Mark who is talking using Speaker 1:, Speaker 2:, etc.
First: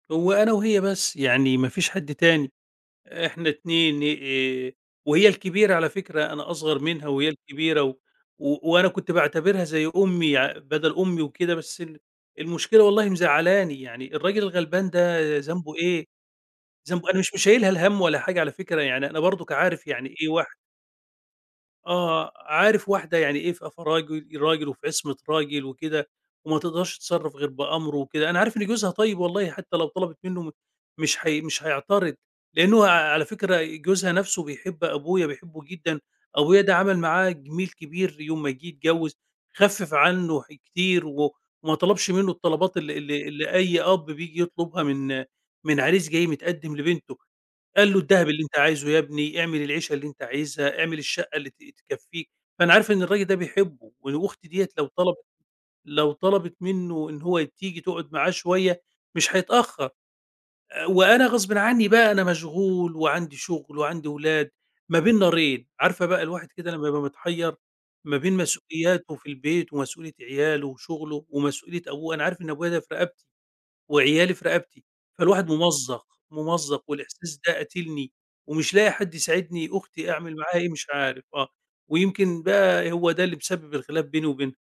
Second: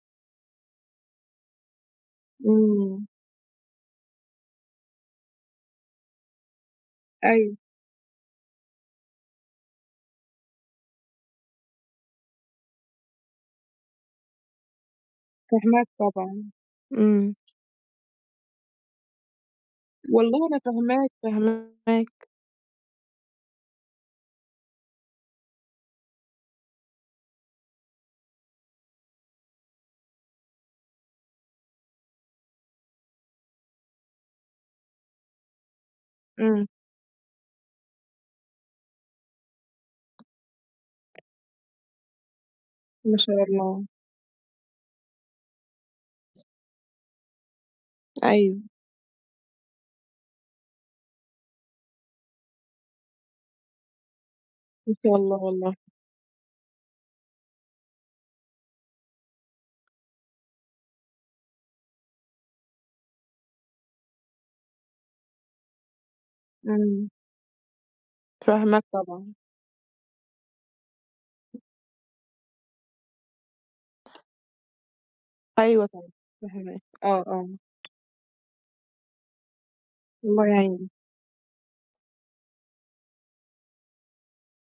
Speaker 1: هو أنا وهي بس، يعني ما فيش حد تاني،
Speaker 2: إمم.
Speaker 1: إحنا 2 آآ، وهي الكبيرة على فكرة، أنا أصغر منها، وهي
Speaker 2: أيوه.
Speaker 1: الكبيرة و وأنا كنت باعتبرها زي أمي يع بدل أمي وكده، بس ال المشكلة والله مزعلاني، يعني الراجل الغلبان ده ذنبه
Speaker 2: فاهماك
Speaker 1: إيه؟
Speaker 2: طبعًا،
Speaker 1: ذنبه أنا
Speaker 2: إمم.
Speaker 1: مش مشيّلها الهمّ ولا حاجة على فكرة يعني، أنا برضك عارف يعني إيه
Speaker 2: والله
Speaker 1: واحدة
Speaker 2: أنا فاهماك، فاهماك.
Speaker 1: آه، عارف واحدة يعني إيه في في راجل راجل وفي عصمة راجل وكده، وما تقدرش تتصرّف غير بأمرُه وكده. أنا عارف إن جوزها طيّب والله، حتّى لو طَلَبِت منّه مش هي مش هيعترض لأن هو على فكرة جوزها نفْسُه بيحب أبويا، بيحبُه جدًا، أبويا
Speaker 2: إمم.
Speaker 1: ده عمل معاه جِميل كبير يوم ما جِه يتجوّز خفِّف عنّه حاجات كتير، وما طلبش منّه الطلبات اللي
Speaker 2: ما
Speaker 1: اللي
Speaker 2: شاء
Speaker 1: اللي أي
Speaker 2: الله.
Speaker 1: أب بييجي يطلبها من من عريس جاي متقدم لبنتُه، قال له: "الدهب اللي أنت
Speaker 2: أيوه.
Speaker 1: عايزُه يا ابني، اعمل العيشة اللي أنت عايزها، اعمل الشقّة اللي ت تكفّيك." فأنا عارف إن الراجل ده بيحبُه، و وأختي ديَّة لو
Speaker 2: ما شاء
Speaker 1: طَلَبِت
Speaker 2: الله والله.
Speaker 1: لو طَلَبِت منّه إن هو تيجي تقعد معاه شويّة مش هيتأخر، آآ، وأنا غصبٍ عنّي بقى أنا مشغول وعندي شغل، وعندي ولاد، ما بين نارين. عارفة بقى الواحد كده لمّا يبقى
Speaker 2: إمم.
Speaker 1: متحيّر ما بين
Speaker 2: فاهماك
Speaker 1: مسؤولياتُه في
Speaker 2: طبعًا.
Speaker 1: البيت ومسؤولية عيالُه وشغلُه، ومسؤولية أبوه؟ أنا عارف إن أبويا ده في رقبتي وعيالي في رقبتي، فالواحد
Speaker 2: أيوه،
Speaker 1: ممزّق،
Speaker 2: طبعًا فاهماك،
Speaker 1: ممزّق
Speaker 2: آه،
Speaker 1: والإحساس
Speaker 2: آه.
Speaker 1: ده قاتلني، ومش لاقي حد يساعدني، أختي أعمل
Speaker 2: الله
Speaker 1: معاها إيه مش
Speaker 2: يعينك.
Speaker 1: عارف، آه ويمكن بقى هو ده اللي مسبِّب الخلاف بيني وبينها.